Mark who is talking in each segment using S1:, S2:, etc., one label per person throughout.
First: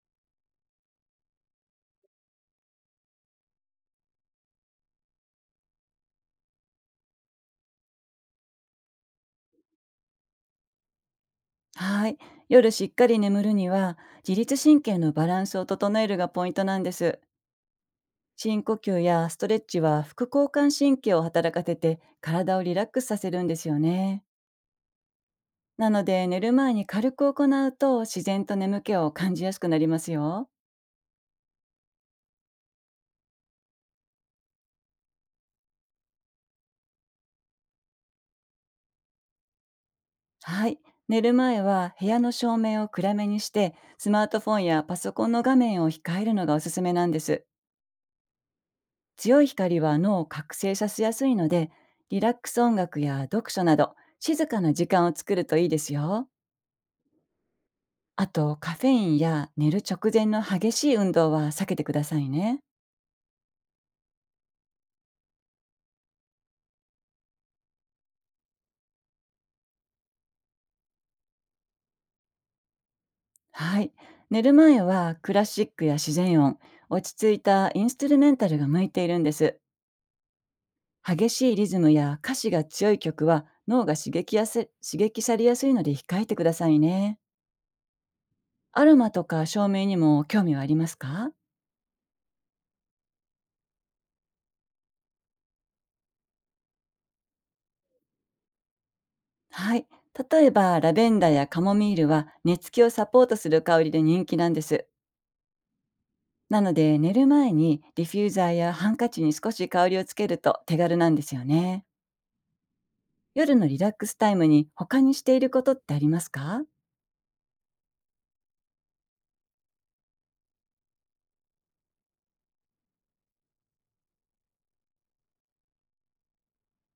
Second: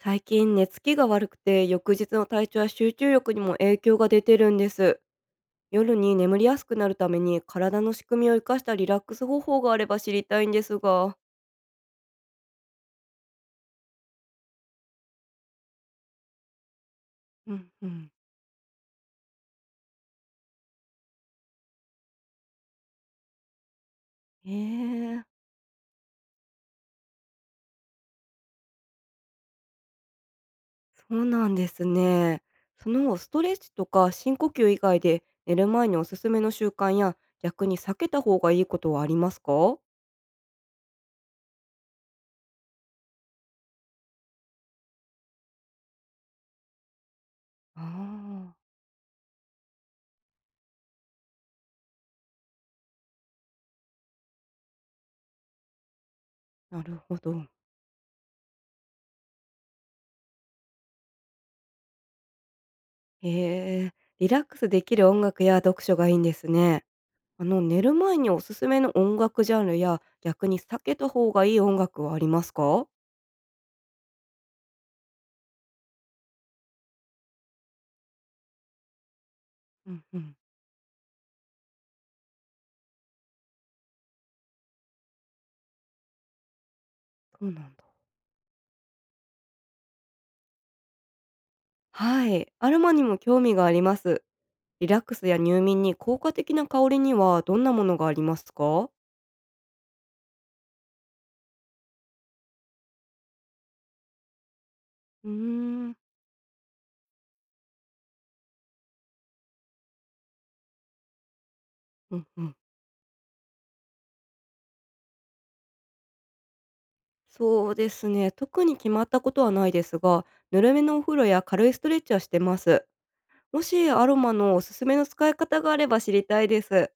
S1: 最近寝つきが悪くて翌日の体調や集中力にも影響が出てるんです。夜に眠りやすくなるために体の仕組みを生かしたリラックス方法があれば知りたいんですが。
S2: はい。夜しっかり眠るには、自律神経のバランスを整えるがポイントなんです。
S1: うんうん。
S2: 深呼吸やストレッチは副交感神経を働かせて体をリラックスさせるんですよね。
S1: えー。
S2: なので寝る前に軽く行うと自然と眠気を感じやすくなりますよ。
S1: そうなんですね。そのストレッチとか深呼吸以外で寝る前におすすめの習慣や、逆に避けた方がいいことはありますか？
S2: はい。寝る前は部屋の照明を暗めにしてスマートフォンやパソコンの画面を控えるのがおすすめなんです。
S1: ああ。
S2: 強い光は脳を覚醒させやすいので、リラックス音楽や読書など静かな時間を作るといいですよ。
S1: ーなるほど。
S2: あと、カフェインや寝る直前の激しい運動は避けてくださいね。
S1: へ。えー、リラックスできる音楽や読書がいいんですね。寝る前におすすめの音楽ジャンルや、逆に避けた方がいい音楽はありますか？
S2: はい。寝る前はクラシックや自然音、落ち着いたインストゥルメンタルが向いているんです。
S1: うんうん。
S2: 激しいリズムや歌詞が強い曲は脳が刺激されやすいので控えてくださいね。
S1: そうなんだ。
S2: アロマとか照明にも興味はありますか？
S1: はい、アロマにも興味があります。リラックスや入眠に効果的な香りにはどんなものがありますか？
S2: はい。例えば、ラベンダーやカモミールは寝つきをサポートする香りで人気なんです。
S1: うーん。
S2: なので、寝る前にディフューザーやハンカチに少し香りをつけると手軽なんですよね。
S1: うんうん。
S2: 夜のリラックスタイムに他にしていることってありますか？
S1: そうですね。特に決まったことはないですが、ぬるめのお風呂や軽いストレッチはしてます。もしアロマのおすすめの使い方があれば知りたいです。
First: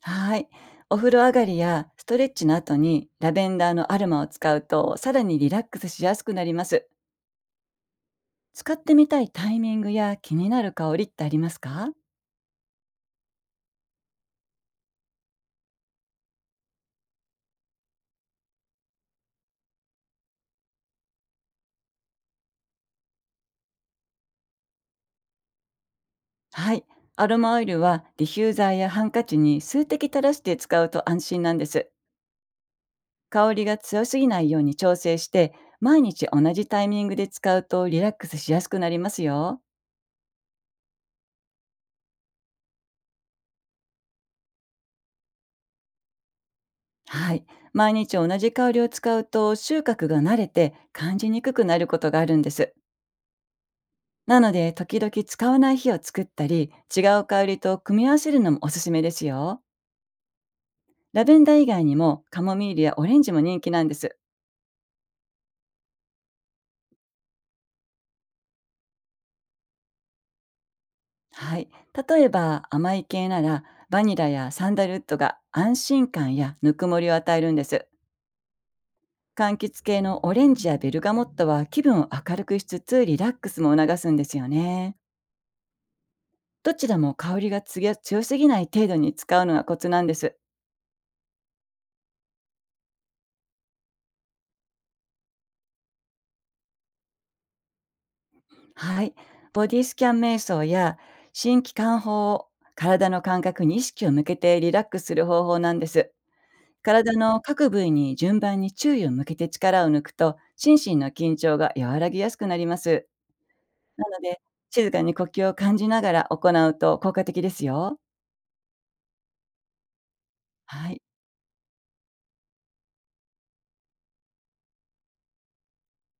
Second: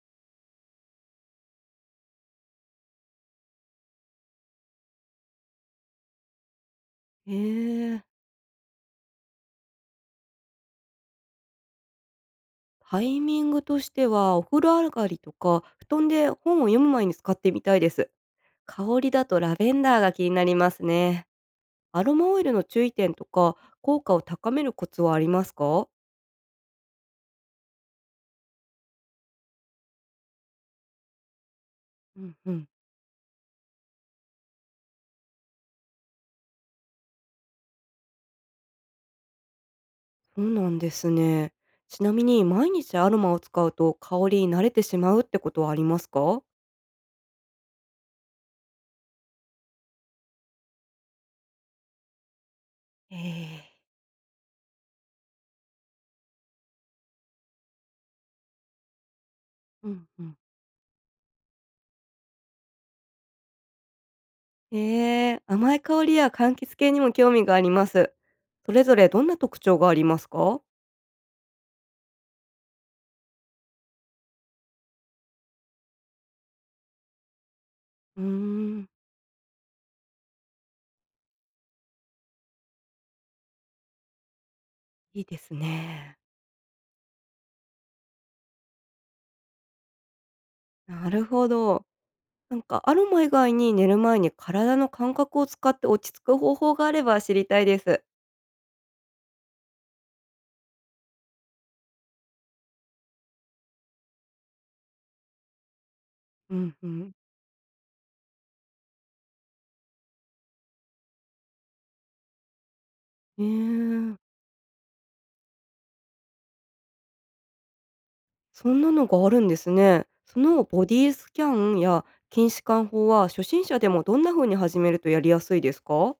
S2: はい。お風呂上がりやストレッチの後にラベンダーのアルマを使うとさらにリラックスしやすくなります。
S1: ええ。
S2: 使ってみたいタイミングや気になる香りってありますか？
S1: タイミングとしては、お風呂上がりとか、布団で本を読む前に使ってみたいです。香りだとラベンダーが気になりますね。アロマオイルの注意点とか、効果を高めるコツはありますか？
S2: はい。アロマオイルはディフューザーやハンカチに数滴垂らして使うと安心なんです。
S1: うんうん。
S2: 香りが強すぎないように調整して、毎日同じタイミングで使うとリラックスしやすくなりますよ。
S1: そうなんですね。ちなみに、毎日アロマを使うと香りに慣れてしまうってことはありますか？
S2: はい。毎日同じ香りを使うと収穫が慣れて感じにくくなることがあるんです。
S1: えー。
S2: なので、時々使わない日を作ったり、違う香りと組み合わせるのもおすすめですよ。
S1: うんうん。
S2: ラベンダー以外にもカモミールやオレンジも人気なんです。
S1: 甘い香りや柑橘系にも興味があります。それぞれどんな特徴がありますか？
S2: はい。例えば甘い系なら、バニラやサンダルウッドが安心感やぬくもりを与えるんです。
S1: うーん。
S2: 柑橘系のオレンジやベルガモットは気分を明るくしつつリラックスも促すんですよね。
S1: いいですね。
S2: どちらも香りが強すぎない程度に使うのがコツなんです。
S1: なるほど。なんかアロマ以外に寝る前に体の感覚を使って落ち着く方法があれば知りたいです。
S2: はい。ボディスキャン瞑想や新規感法を、体の感覚に意識を向けてリラックスする方法なんです。
S1: うんうん。
S2: 体の各部位に順番に注意を向けて力を抜くと、心身の緊張が和らぎやすくなります。
S1: へえ。
S2: なので、静かに呼吸を感じながら行うと効果的ですよ。
S1: そんなのがあるんですね。そのボ
S2: は
S1: デ
S2: い。
S1: ィスキャンや筋弛緩法は初心者でもどんな風に始めるとやりやすいですか？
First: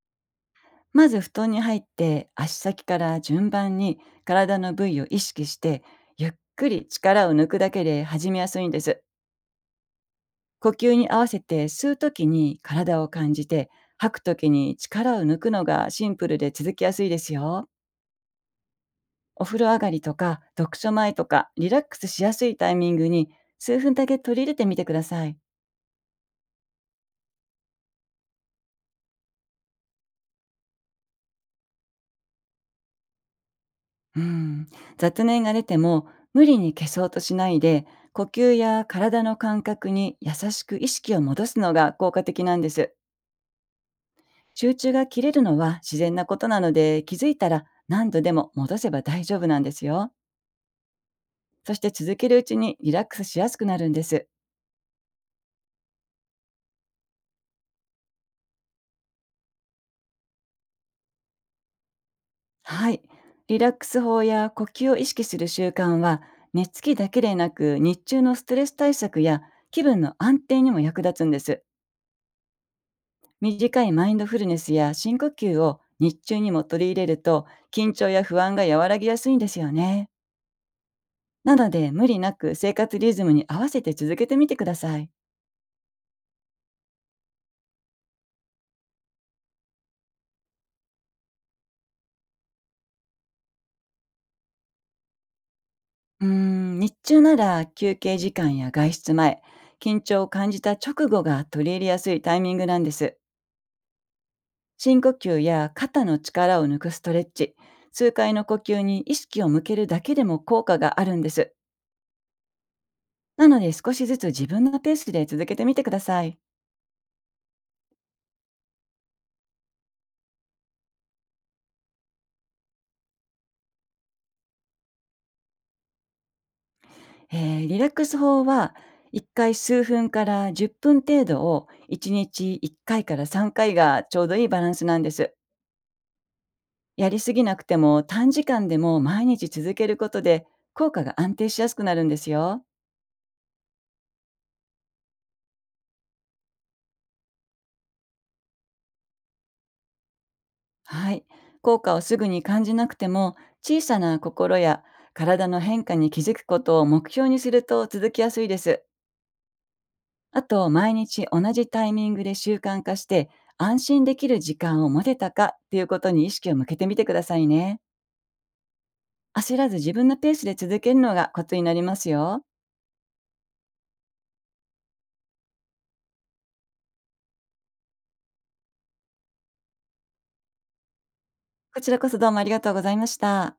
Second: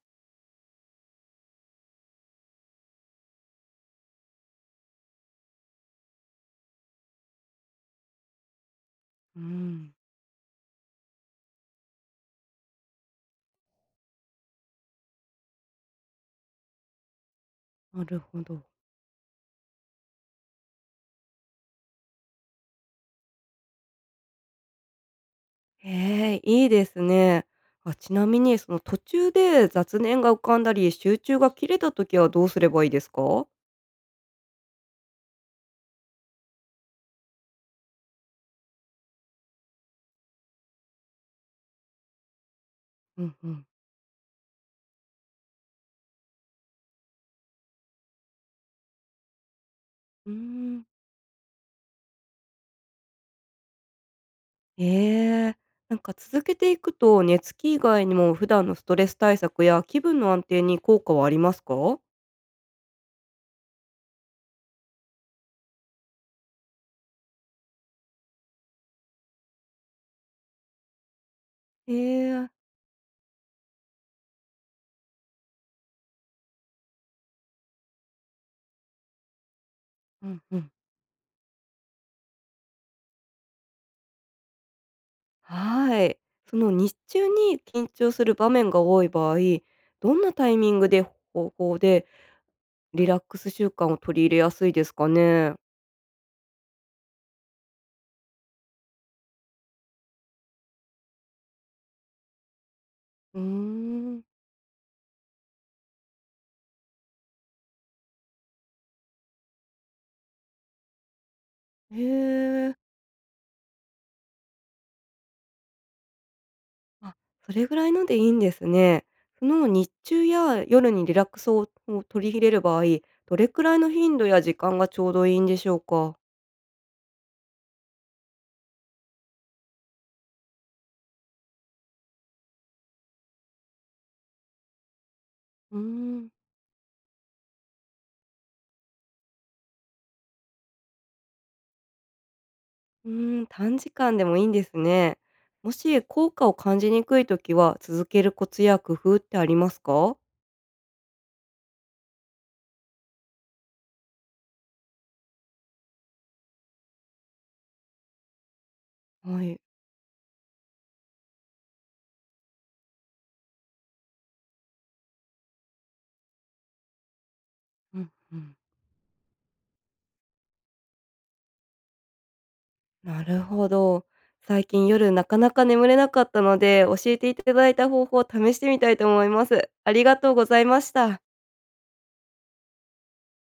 S2: まず布団に入って、足先から順番に体の部位を意識して、ゆっくり力を抜くだけで始めやすいんです。
S1: うん。
S2: 呼吸に合わせて吸うときに体を感じて、吐くときに力を抜くのがシンプルで続きやすいですよ。
S1: なるほど。
S2: お風呂上がりとか読書前とかリラックスしやすいタイミングに、数分だけ取り入れてみてください。
S1: へえ、いいですね。ちなみにその途中で雑念が浮かんだり集中が切れた時はどうすればいいですか？
S2: うん、雑念が出ても無理に消そうとしないで、呼吸や体の感覚に優しく意識を戻すのが効果的なんです。
S1: うんうん。
S2: 集中が切れるのは自然なことなので、気づいたら何度でも戻せば大丈夫なんですよ。
S1: うーん。
S2: そして続けるうちにリラックスしやすくなるんです。
S1: ええ。なんか続けていくと、寝つき以外にも普段のストレス対策や気分の安定に効果はありますか？
S2: はい。リラックス法や呼吸を意識する習慣は、寝つきだけでなく、日中のストレス対策や気分の安定にも役立つんです。
S1: ええ。
S2: 短いマインドフルネスや深呼吸を日中にも取り入れると、緊張や不安が和らぎやすいんですよね。
S1: うんうん。
S2: なので、無理なく生活リズムに合わせて続けてみてください。
S1: はい。その日中に緊張する場面が多い場合、どんなタイミングで、方法でリラックス習慣を取り入れやすいですかね？
S2: 日中なら休憩時間や外出前、緊張を感じた直後が取り入れやすいタイミングなんです。
S1: うーん。
S2: 深呼吸や肩の力を抜くストレッチ、数回の呼吸に意識を向けるだけでも効果があるんです。
S1: へえ。
S2: なので、少しずつ自分のペースで続けてみてください。
S1: あ、それぐらいのでいいんですね。その日中や夜にリラックスを取り入れる場合、どれくらいの頻度や時間がちょうどいいんでしょうか？
S2: リラックス法は、1回数分から10分程度を、1日1回から3回がちょうどいいバランスなんです。
S1: うーん。
S2: やりすぎなくても、短時間でも毎日続けることで効果が安定しやすくなるんですよ。
S1: うーん、短時間でもいいんですね。もし効果を感じにくいときは、続けるコツや工夫ってありますか？
S2: はい。効果をすぐに感じなくても、小さな心や体の変化に気づくことを目標にすると続きやすいです。
S1: はい。
S2: あと、毎日同じタイミングで習慣化して、安心できる時間を持てたかっていうことに意識を向けてみてくださいね。
S1: うんうん。
S2: 焦らず自分のペースで続けるのがコツになりますよ。
S1: なるほど。最近夜なかなか眠れなかったので、教えていただいた方法を試してみたいと思います。ありがとうございました。
S2: こちらこそ、どうもありがとうございました。